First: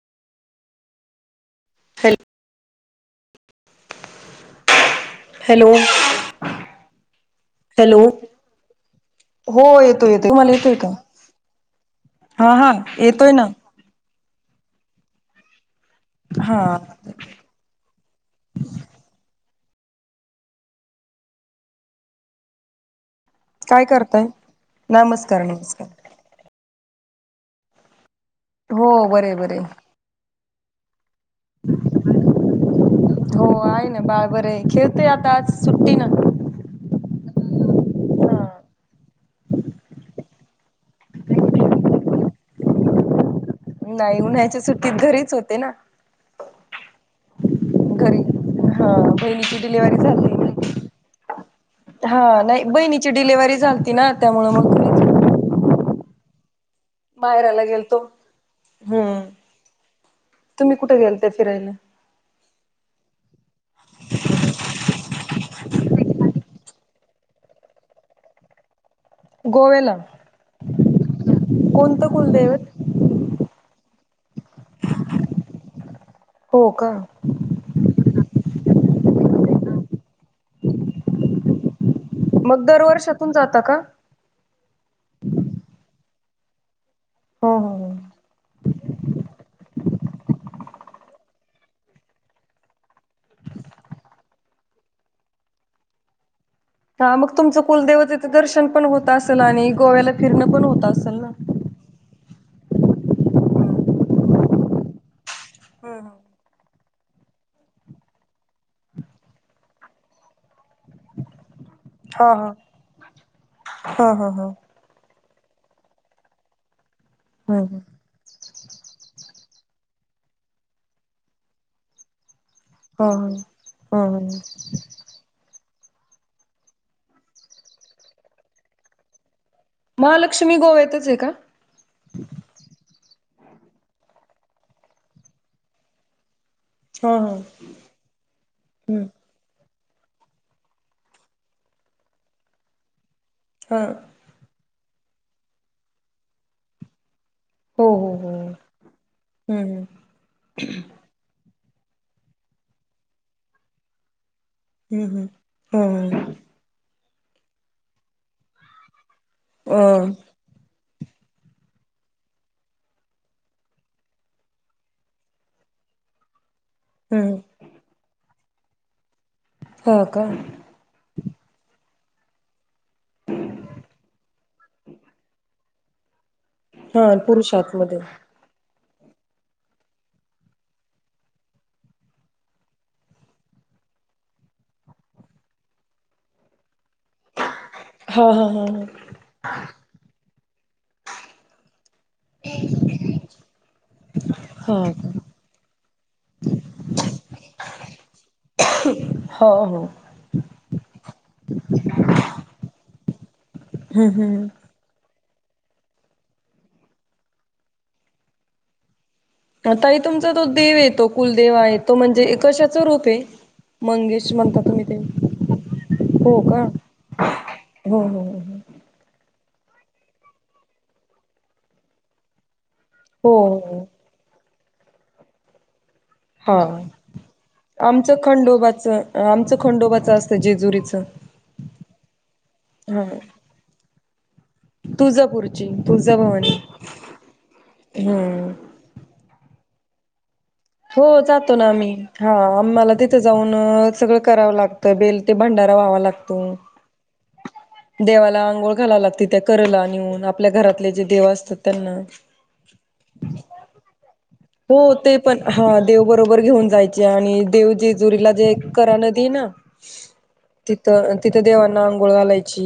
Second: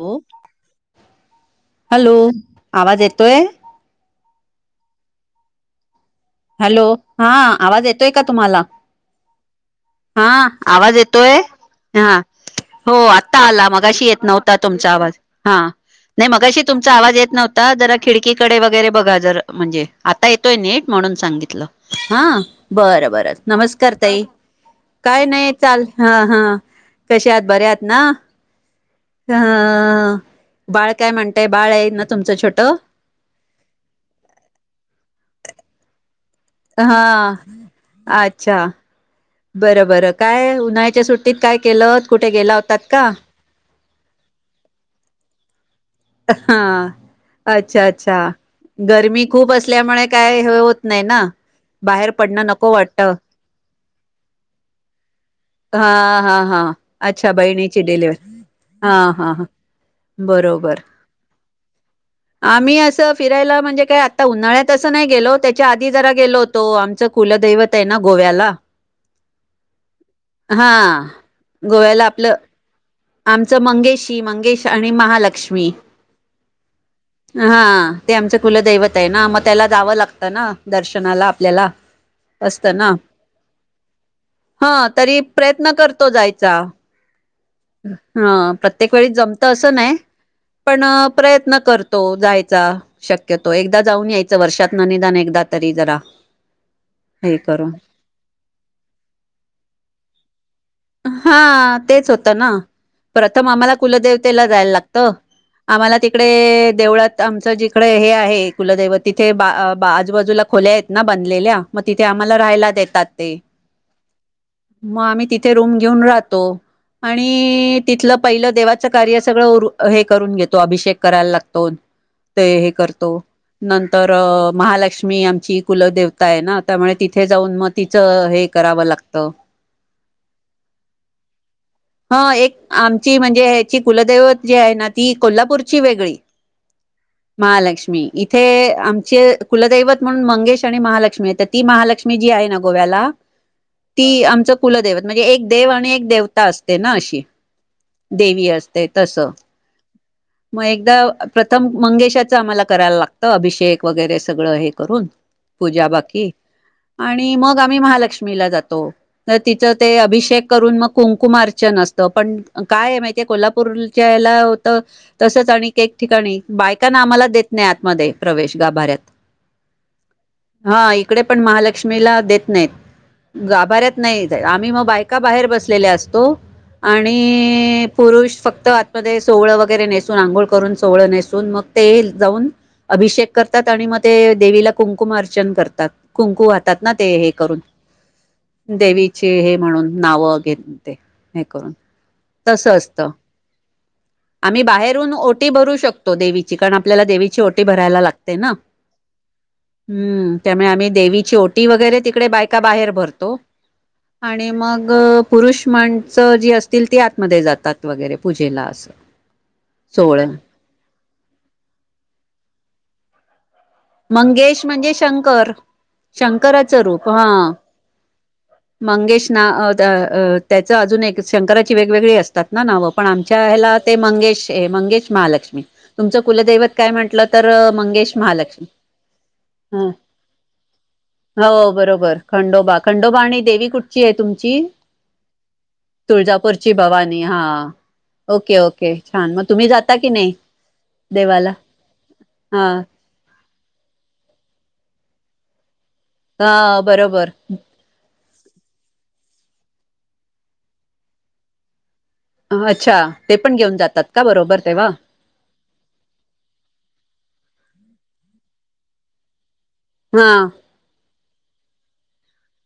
हो [inaudible] hello hello, आवाज येतोय काय? हॅलो. हॅलो, हा आवाज हॅलो येतोय का तुम्हाला? हो येतोय येतोय हा तुम्हाला येतोय का आवाज येतोय हा. हा हो येतोय आत्ता ना आला मगाशी येत नव्हता. तुमचा आवाज हा नाही हा मगाशी तुमचा आवाज येत नव्हता. आता जरा खिडकीकडे वगैरे बघा जर म्हणजे आता येतोय नीट. म्हणून सांगितलं हा बरं बरं काय नमस्कार ताई करताय काय नमस्कार नाही. चाल नमस्कार हा हा कश आत बऱ्यात ना हो बरे बर. ह बाळ काय म्हणतय. बाळ आहे ना तुमचं छोटं हो आहे. ना बा बरे खेळते आता आज सुट्टी. हा हा अच्छा. बरं बरं काय उन्हाळ्याच्या सुट्टीत काय केलं कुठे गेला होतात का? नाही उन्हायच्या सुट्टीत घरीच होते ना? ह अच्छा अच्छा घरी हा गरमी खूप बहिणीची डिलिव्हरी असल्यामुळे झाली काय ना होत नाही ना बाहेर हा पडणं नाही नको बहिणीची वाटतं डिलेिव्हरी झालती ना त्यामुळे मग. घरीच हा हा हा. अच्छा माहेराला बहिणीची गेलतो डिलव्ह हा हम्म हा तुम्ही बरोबर कुठे गेलते फिरायला. आम्ही असं फिरायला म्हणजे काय आता उन्हाळ्यात असं नाही गेलो त्याच्या आधी जरा गेलो होतो. तो आमचं कुलदैवत आहे ना गोव्याला गोव्याला हा गोव्याला कोणतं आपलं कुलदैवत आमचं मंगेशी मंगेश आणि महालक्ष्मी हो का [inaudible] हा ते आमच कुलदैवत आहे ना मग त्याला जावं लागतं ना दर्शनाला आपल्याला. मग असतं ना दरवर्षातून जाता का? हा तरी प्रयत्न करतो जायचा. हो हो हो. हा प्रत्येक वेळी जमत असं नाही [inaudible] पण प्रयत्न करतो जायचा. शक्यतो एकदा जाऊन यायचं वर्षात ना निदान एकदा तरी जरा. ह मग हे तुमचं करून कुलदेव तिथे दर्शन पण होत असेल आणि गोव्याला फिरणं पण होत असेल ना? हा [inaudible] तेच होत. ना [inaudible] प्रथम आम्हाला कुलदेवतेला जायला लागत. आम्हाला तिकडे देवळात आमचं जिकडे हे आहे कुलदैवत तिथे बा आजूबाजूला खोल्या आहेत. ना बाधलेल्या मग तिथे हा आम्हाला हा राहायला देतात ते. हा हा हा. [inaudible] मग आम्ही तिथे रूम घेऊन राहतो [inaudible] आणि हा तिथलं पहिलं देवा देवाच कार्य अभिषेक करायला लागतो. [inaudible] करतो हा [inaudible] हा नंतर हा. महालक्ष्मी. मी आमची कुलदेवता आहे ना त्यामुळे तिथे जाऊन मग तिचं हे करावं लागतं. महालक्ष्मी गोव्यातच आहे का? ह एक आमची म्हणजे ह्याची कुलदैवत जी आहे ना ती कोल्हापूरची वेगळी. हा हा [inaudible] महालक्ष्मी इथे आमचे कुलदैवत म्हणून मंगेश आणि महालक्ष्मी आहे तर ती महालक्ष्मी जी आहे ना गोव्याला. हां [inaudible] आमच कुलदेवत म्हणजे एक देव आणि एक देवता असते ना अशी हो हो हो. देवी असते तस हम्म [inaudible] मग एकदा. प्रथम मंगेशाचं आम्हाला करायला लागतं अभिषेक वगैरे सगळं आहे. करून हम्म हम्म [inaudible] पूजा हम्म बाकी आणि मग आम्ही महालक्ष्मीला जातो तर तिचं ते हम्म अ अभिषेक करून मग कुंकुमार्चअसतं पण काय माहितीे कोल्हापूरच्या याला होतं. तसच आणि एक ठिकाणी बायकांना आम्हाला हम्म. देत नाही आतमध्ये प्रवेश गाभाऱ्यात [inaudible] हो का [inaudible] हा इकडे पण महालक्ष्मीला देत नाहीत. [inaudible] गाभाऱ्यात नाही आम्ही मग बायका बाहेर बसलेल्या असतो. हा पुरुष आणि... आतमध्ये. पुरुष फक्त आता म सोहळं वगैरे नेसून आंघोळ करून सोहळं नेसून मग ते जाऊन अभिषेक करतात आणि मग ते देवीला कुंकुमार्चन करतात कुंकु वाहतात. तात ना ते हे करून, हा हा हा हा. देवीचे हे म्हणून नावं घे ते हे करून तसं असत आम्ही हा का, बाहेरून ओटी भरू शकतो देवीची, कारण आपल्याला देवीची ओटी भरायला लागते ना. हो हो हम्म [inaudible] त्यामुळे आम्ही देवीची ओटी वगैरे तिकडे बायका बाहेर भरतो हम्म हम्म. आणि मग पुरुष माणसं जी असतील ती आतमध्ये जातात वगैरे पूजेला असं आ ताई तो सोहळ तुमचा तो देव येतो कुलदेव आहे तो म्हणजे कशाच रूप आहे. म्हणता मंगेश तुम्ही म्हणजे ते शंकर हो का? शंकराचं रूप हा हो हो हो. मंगेश ना त्याच अजून एक शंकराची वेगवेगळी असतात ना नावं पण हो आमच्या ह्याला हो ते मंगेश मंगेश महालक्ष्मी. तुमचं कुलदैवत हा. काय म्हटलं तर आमचं मंगेश महालक्ष्मी. खंडोबाचं आमचं ह खंडोबाचं असतं जेजुरीचं हो बरोबर खंडोबा हा. खंडोबा आणि देवी कुठंची आहे तुमची तुळजापूरची तुळजाभवानी तुळजापूरची भवानी हा हम्म. ओके ओके छान मग तुम्ही जाता की नाही? हो देवाला जातो ना आम्ही हा आम्हाला देतो जाऊन सगळं करावं लागतं बेल ते भांडारा व्हावं लागतं हा बरोबर देवाला आंघोळ घालाव लागते त्या करला नेऊन आपल्या घरातले जे देव असतात त्यांना अच्छा ते पण घेऊन जातात का बरोबर हो तेव्हा ते पण हा देव बरोबर घेऊन जायचे आणि देव जेजुरीला जे करा नदी हाय ना हा तिथं तिथं देवांना आंघोळ घालायची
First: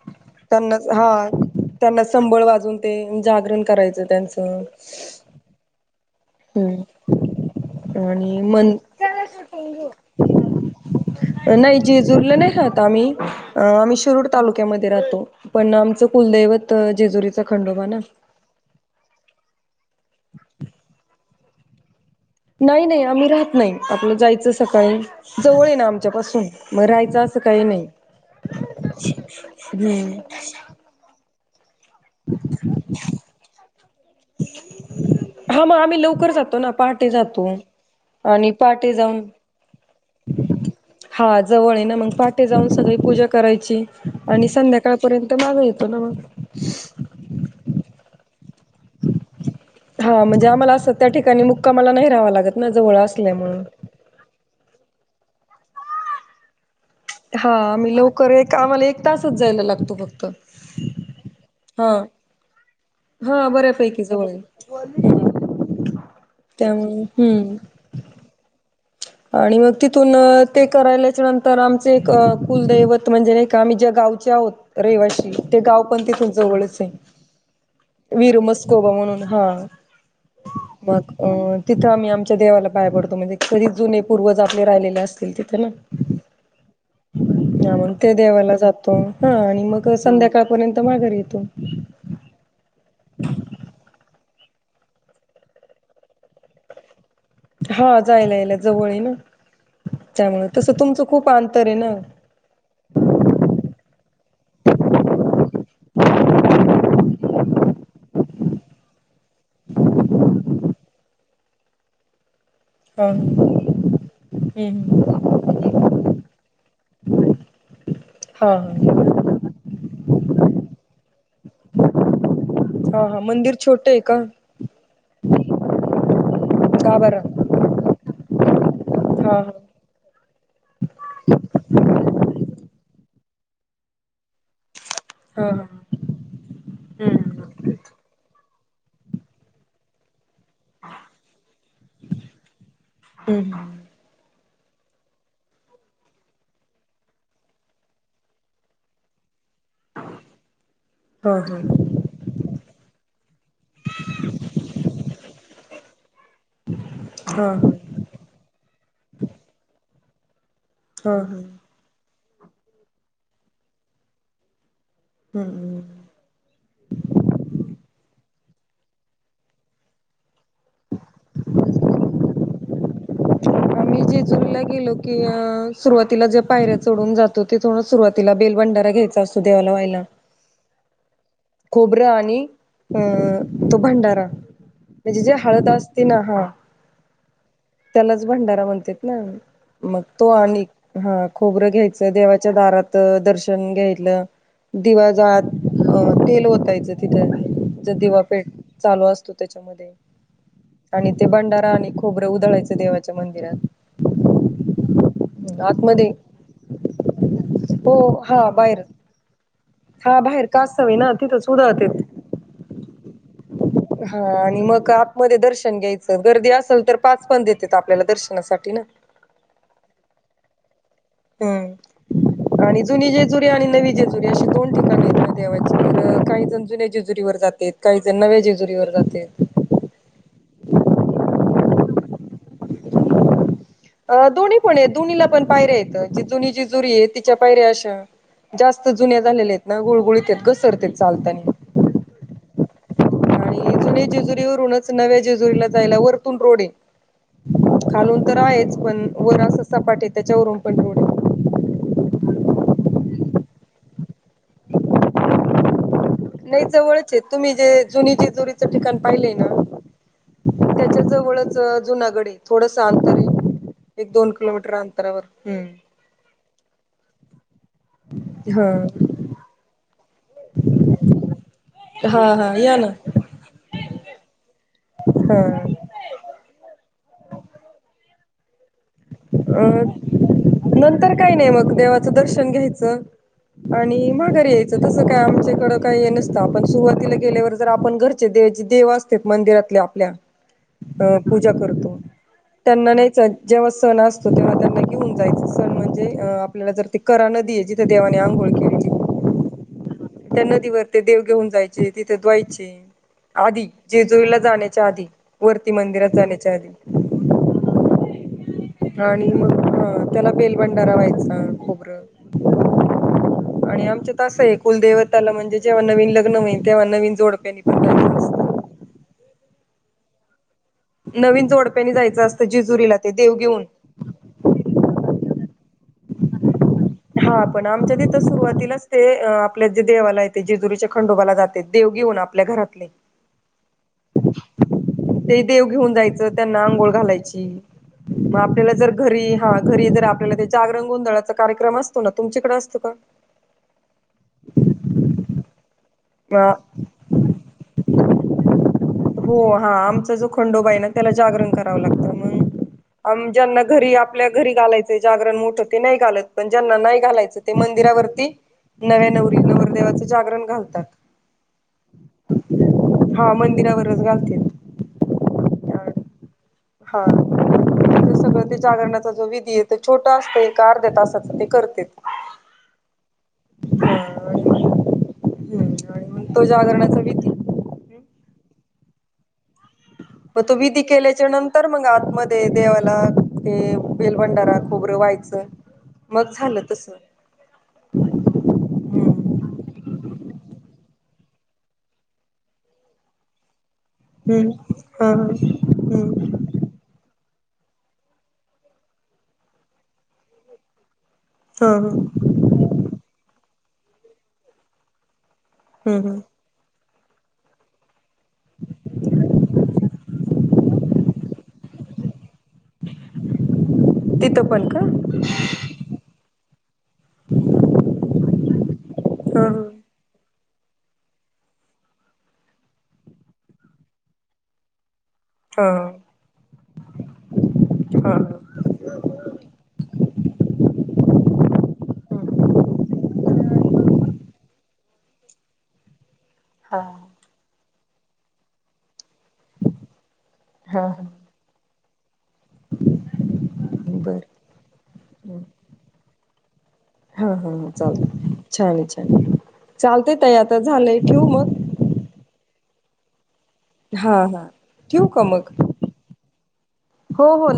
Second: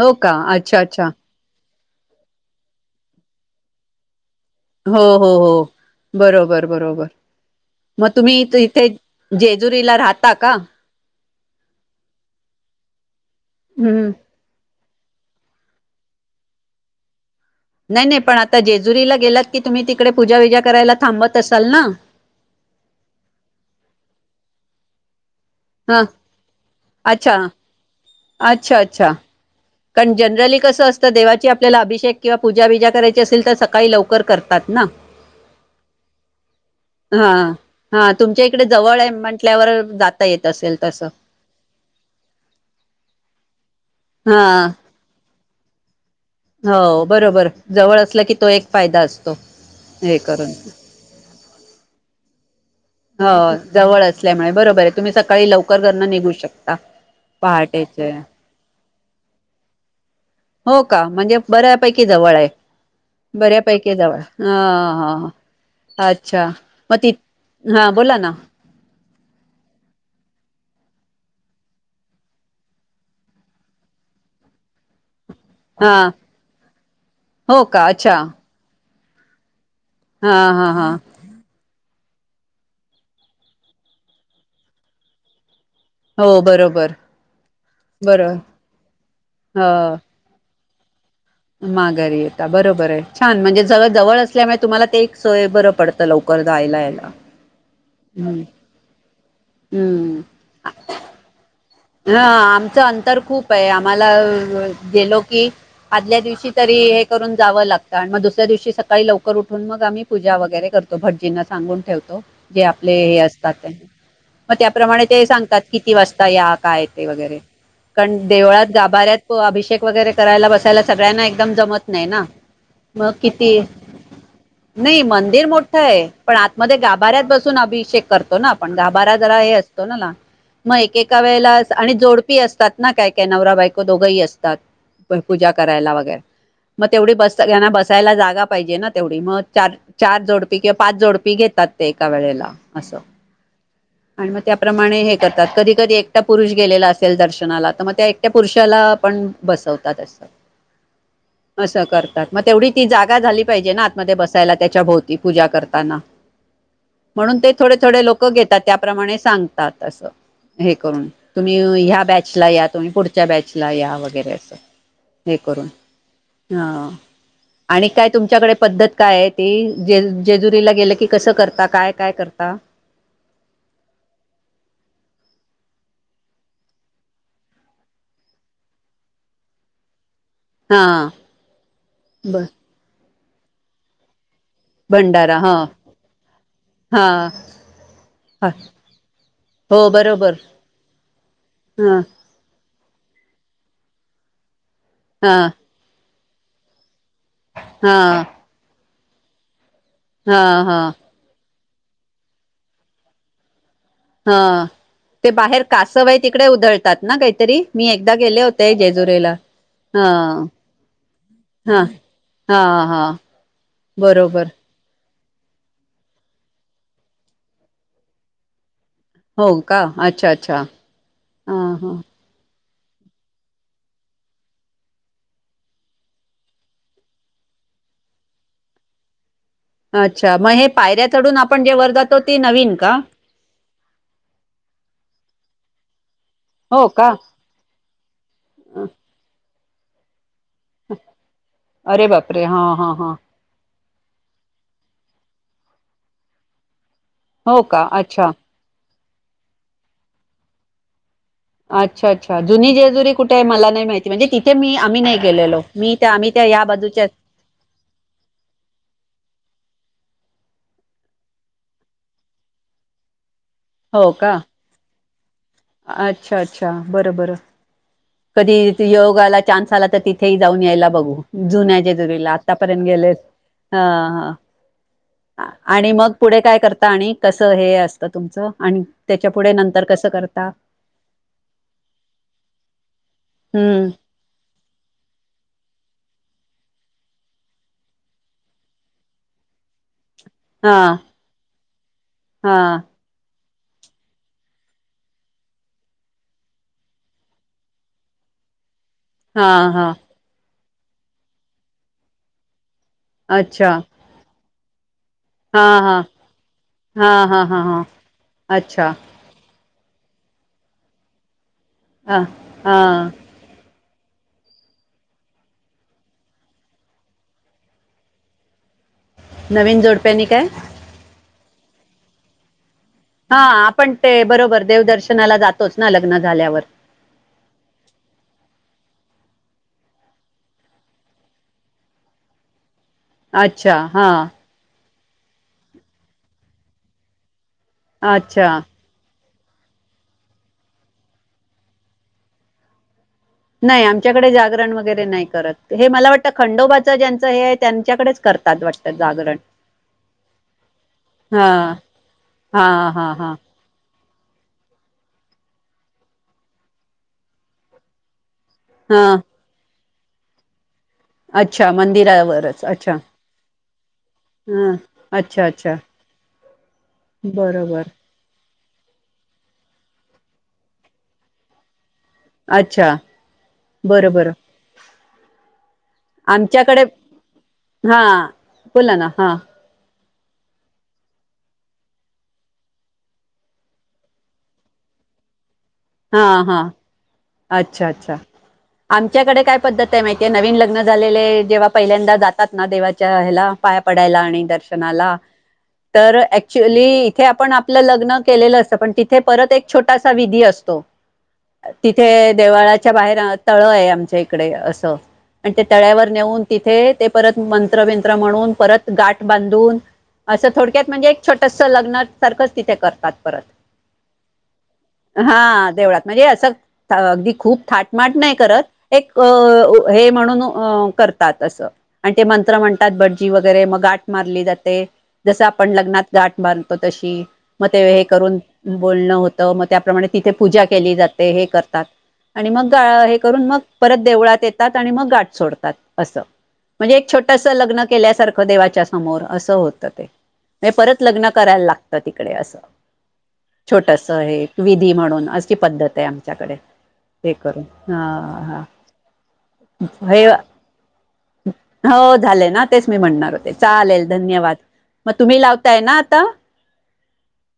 हो का अच्छा अच्छा हा त्यांना संबळ वाजून ते जागरण करायचं त्यांचं हो हो हो बरोबर बरोबर मग तुम्ही आणि मन इथे जेजुरीला राहता का? [inaudible] नाही जेजूरीला नाही राहत आम्ही आम्ही हम्म शिरूड, तालुक्यामध्ये राहतो पण आमच कुलदैवत जेजुरी. नाही नाही पण आता जेजुरीला गेलात की, तुम्ही तिकडे पूजा विजा करायला थांबत असाल ना. नाही नाही आम्ही राहत नाही आपलं जायचं सकाळी जवळ हाय ना हा आमच्या पाासून मग राहायचं अच्छा असं काही नाही अच्छा अच्छा कारण हम्म जनरली कसं असतं देवाची आपल्याला अभिषेक किंवा पूजा बिजा करायची असेल तर सकाळी लवकर, करतात ना हा मग आम्ही लवकर जातो ना पहाटे हा जातो हा तुमच्या आणि इकडे पहाटे जवळ जाऊन म्हटल्यावर जात येत असेल तसं हा जवळ आहे ना मग पहाटे जाऊन सगळी पूजा करायची आणि हा संध्याकाळपर्यंत मागे येतो ना मग. हो बरोबर जवळ असलं की तो एक फायदा असतो. हे हा म्हणजे करून आम्हाला अस त्या ठिकाणी मुक्कामाला नाही राहावा लागत ना जवळ हो असल्यामुळे. जवळ असल्यामुळे बरोबर आहे तुम्ही सकाळी लवकर घरन निघू शकता. हा आम्ही पहाटेचे लवकर एक आम्हाला एक तासच जायला लागतो फक्त हो का म्हणजे हा बऱ्यापैकी जवळ आहे. बऱ्यापैकी जवळ ह ह अच्छा मग त्यामुळे ती हम्म हा बोला ना, आणि मग तिथून ते करायल्याच्या नंतर आमचे एक कुलदैवत म्हणजे आम्ही ज्या गावचे आहोत रहिवाशी ते गाव हा पण तिथ जवळच हो का आहे अच्छा वीर मस्कोबा म्हणून हा हा हा हा मग अ तिथं आम्ही आमच्या देवाला पाया पडतो म्हणजे, कधी जुने पूर्वज आपले राहिलेले असतील तिथं ना हो बरोबर ह मग ते बरोबर देवाला जातो हा आणि मग हो संध्याकाळ पर्यंत माघारी येतो. माघारी येता बरोबर आहे छान म्हणजे जवळ जवळ असल्यामुळे तुम्हाला ते एक सोय बरं पडत. लवकर जायला यायला. हा जायला हम्म यायला जवळ आहे ना हम्म त्यामुळे तसं तुमचं खूप अंतर आहे ना. ह आमचं अंतर खूप आहे आम्हाला गेलो की, आदल्या दिवशी तरी हे करून जावं लागतं आणि मग दुसऱ्या दिवशी सकाळी लवकर उठून मग आम्ही पूजा वगैरे करतो भटजींना सांगून ठेवतो. जे आपले हा हे असतात मग त्याप्रमाणे हम्म ते सांगतात किती वाजता या काय ते वगैरे कारण हा देवळात हा गाभाऱ्यात अभिषेक वगैरे करायला बसायला सगळ्यांना एकदम जमत नाही ना. हा मग हा मंदिर किती छोट आहे का? नाही मंदिर मोठं आहे पण आतमध्ये का गाभाऱ्यात बरं बसून अभिषेक करतो ना आपण गाभऱा हा जरा हा हे अस मग एकेका वेळेला आणि जोडपी असतात ना काय काय नवरा बायको दोघंही असतात, पूजा हा हा करायला वगैरे मग तेवढी हम्म बसना बसायला जागा पाहिजे ना तेवढी मग चार चार जोडपी किंवा पाच जोडपी घेतात ते एका वेळेला असं. हम् ह आणि मग त्याप्रमाणे हे करतात कधी कधी एकटा पुरुष गेलेला असेल दर्शनाला तर मग त्या त्या पुरुषाला पण बसवतात असतं. हा हा असं करतात मग तेवढी ती जागा झाली पाहिजे ना आतमध्ये बसायला त्याच्या भोव ती पूजा करताना म्हणून ते हा हा थोडे थोडे लोक घेतात त्या प्रमाणे सांगतात अस हे करून हा हा तुम्ही या बॅट या तुम्ही पुढच्या बॅचला या वगैरे अस हे करून हम्म ह आणि काय तुमच्याकडे पद्धत काय आहे ती ज जेजुरीला गेलं की कसं करता काय काय करता? [unintelligible] आम्ही जेजूरीला गेलो की सुरुवातीला जे पायऱ्या चडून जातो ते थोडं सुरवातला बेल भंडारा घेतो- सू देवाला व्हायला. [unintelligible] खोबरं ब आणि अं तो भंडारा म्हणजे जे भंडारा हा हळद असते ना हा हा त्यालाच हा भंडारा म्हणतेत ना. हो मग तो बरोबर आणि हा खोबरं हा घ्यायचं देवाच्या दारात दर्शन घ्यायलं हा दिवाजात तेल ओतायचं तिथ ज हा दिवापेठ चालू असतो त्याच्यामध्ये हा हा आणि ते भंडारा आणि खोबरं उधळायचं देवाच्या मंदिरात हा ते बाहेर कासव आतमध्ये आहे तिकडे उधळतात ना काहीतरी मी हो एकदा गेले हा होते बाहेर जेजुरेला हा बाहेर कासव ना तिथंच हा उदळतेत हा हा हा बरोबर आणि मग मध्ये दर्शन घ्यायचं गर्दी असेल तर पाच पण देतेेत आपल्याला दर्शनासाठी ना हो का अच्छा अच्छा हह हम्म हा आणि जुनी जेजुरी आणि नवी जेजुरी अशी दोन ठिकाणी आहेत म देवाची काही जण जुन्या जेजुरीवर जातात, काही जण नव्या जेजुरीवर जात्यात. अच्छा मग हे पायऱ्याचडून आपण जे वर जातो ते नवीन का? दोन्ही पण आहे दोननीला पण पायऱ्या येत जुनी जी हो जेजुरी आहे का तिच्या पायऱ्या अशा अ, जास्त जुन्या झालेल्या आहेत ना गुळगुळीत घसरत चालताना. अरे बापरे हा हा हां जु जेजुरीवरूनच नव्या जेजुरी ला जायला वरतून रोडंग. हो का खालून अच्छा तर आहेच पण वर अस सपाट आहे त्याच्यावरून पण रोडे. अच्छा अच्छा जुनी जेजुरी कुठे आहे मला नाही माहिती म्हणजे तिथे मी आम्ही नाही गेलेलो. मी तर आम् नाही जवळच तुम्ही जे जुनी जेजोरीचं ठिकाण पाहिलंय ना. त्याच्या जवळच जुनागड आहे थोडस अंतर आहे एक हो दोन का किलोमीटर अंतरावर. हम्म अच्छा अच्छा बरं बरं कधी योगाला चान्स आला तर तिथ तेही जाऊन यायला बघू जुन्या हा जजोरीला हा हा या आतापर्यंत ना. गेलेस ह हा आणि मग पुढे काय करता आणि कसं हे असतं तुमचं आणि त्याच्या पुढे अ नंतर कसं करत. नंतर काही नाही मग देवाचं दर्शन घ्यायचं हम्म आणि माघर यायचं तसं काय आमच्याकड काही नसतं आपण सुरवातीला गेल्यावर जर आपण घरचे दे देव. मंदिरातल्या आपल्या हा अ पूजा करतो हा त्यांना नाहीच जेव्हा सण असतो. सो तेव्हा त्यांना घेऊन जायच सण म्हणजे अ आपल्याला जर ती करा नदी आहे जिथे देवाने आंघोळ केली. हा हा त्या नदीवर ते देव घेऊन जायचे तिथे धुवायचे आधी अच्छा जेजुईला जाण्याच्या आधी वरती मंदिरात जाण्याच्या आधी हां हां हां हां अच्छा. आणि मग हा त्याला बेलभंडारा व्हायचा खूप ह हा आणि आमच्या तसं आहे कुलदेवताला म्हणजे जेव्हा नवीन लग्न होईल तेव्हा नवीन जोडप्यानी पण असतं. नवीन जोडप्यानी काय? नवीन जोडप्यानी जायचं असतं जेजुरीला ते देव हा घेऊन आपण ते बरोबर देवदर्शनाला जातोच ना लग्न झाल्यावर हा पण आमच्या तिथं सुरुवातीलाच ते आपल्या जे देवाला येते जेजुरीच्या खंडोबाला जाते. देवगेऊन आपल्या घरातले अच्छा हा ते देव घेऊन जायचं त्यांना आंघोळ घालायची. मग अच्छा आपल्याला जर घरी हा घरी जर आपल्याला ते जागर गोंधळाचा कार्यक्रम असत. ना तुमच्याकडे असतं का? नाही आमच्याकडे जागरण वगैरे नाही करत हे मला वाट. ट अ खंडोबाच ज्यांचं हे त्यांच्याकडेच करतात वाटत जागरण त्या हा जारण कराव लागत हा हा हा ज्यांना घरी आपल्या घरी घालायच जागरण मोठ ते नाही घालत पण ज्यांना नाही घालायचं ते मंदिरावरती नव्या हा नवरी नवरदेवाचे जागरण घालतात. अच्छा मंदिरावरच अच्छा. हा मंदिरावरच घालते. हां अच्छा अच्छा. हा बरोबर ते सगळं ते जागरणाचा जो विधी आहे त छोट असत कार देत असत ते करते. अच्छा बरं बरं. आणि मग हम्म आणि मग तो आमच्याकडे जागरणाचा विधी हा बला ना हा. पग तो विधी केल्याच्या नंतर मग आतमध्ये देवाला ते बेलभंडारा खोबरं व्हायचं. हा मग हा झालं तस अच्छा अच्छा आमच्याकडे हम्म काय पद्धत आहे माहितीये नवीन लग्न झालेले जेव्हा पहिल्यांदा जातात ना देवाच्या ह्याला पाया पडायला आणि हम्म हा दर्शनाला हा तर हम्म क्चुली इथे आपण आपलं लग्न केलेलं असत पण तिथे परत एक छोटासा विधी असतो हा हा हम्म तिथे देवाळाच्या बाहेर तळ आहे आमच्या इकडे असं आणि ते तळ्यावर हम्म नेऊन तिथे ते परत मंत्र बंत्र म्हणून परत गाठ बांधून असं थोडक्यात म्हणजे एक छोटस लग्न सारखंच तिथे करतात परत तिथं पण का हा देवळात म्हणजे असं अगदी खूप थाटमाट नाही करत एक हा हे म्हणून करतात असं आणि ते मंत्र म्हणतात बटजी वगैरे मग गाठ मारली जाते जसं हा आपण लग्नात गाठ बारतो तशी मग ते हे हा हा करून बोलणं होतं मग त्याप्रमाणे तिथे पूजा केली जाते हे करतात आणि मग गा हे करून मग परत देवळात येतात आणि मग गाठ सोडतात असं हा हा म्हणजे एक छोटस लग्न केल्यासारखं देवाच्या समोर असं होतं ते म्हज हा परत हा लग्न करा लागत त छ बर म्हणून हा अशी पद्धत आहे आमच्याकडे हा ते हा करून ह चालत छान आहे छान हा चालतय हे त आता झालंय ठेव मग हो झाले ना तेच मी म्हणणार होते चालेल हा हा धन्यवाद ठेवू मग का तुम्ही लावताय ना आता हो हो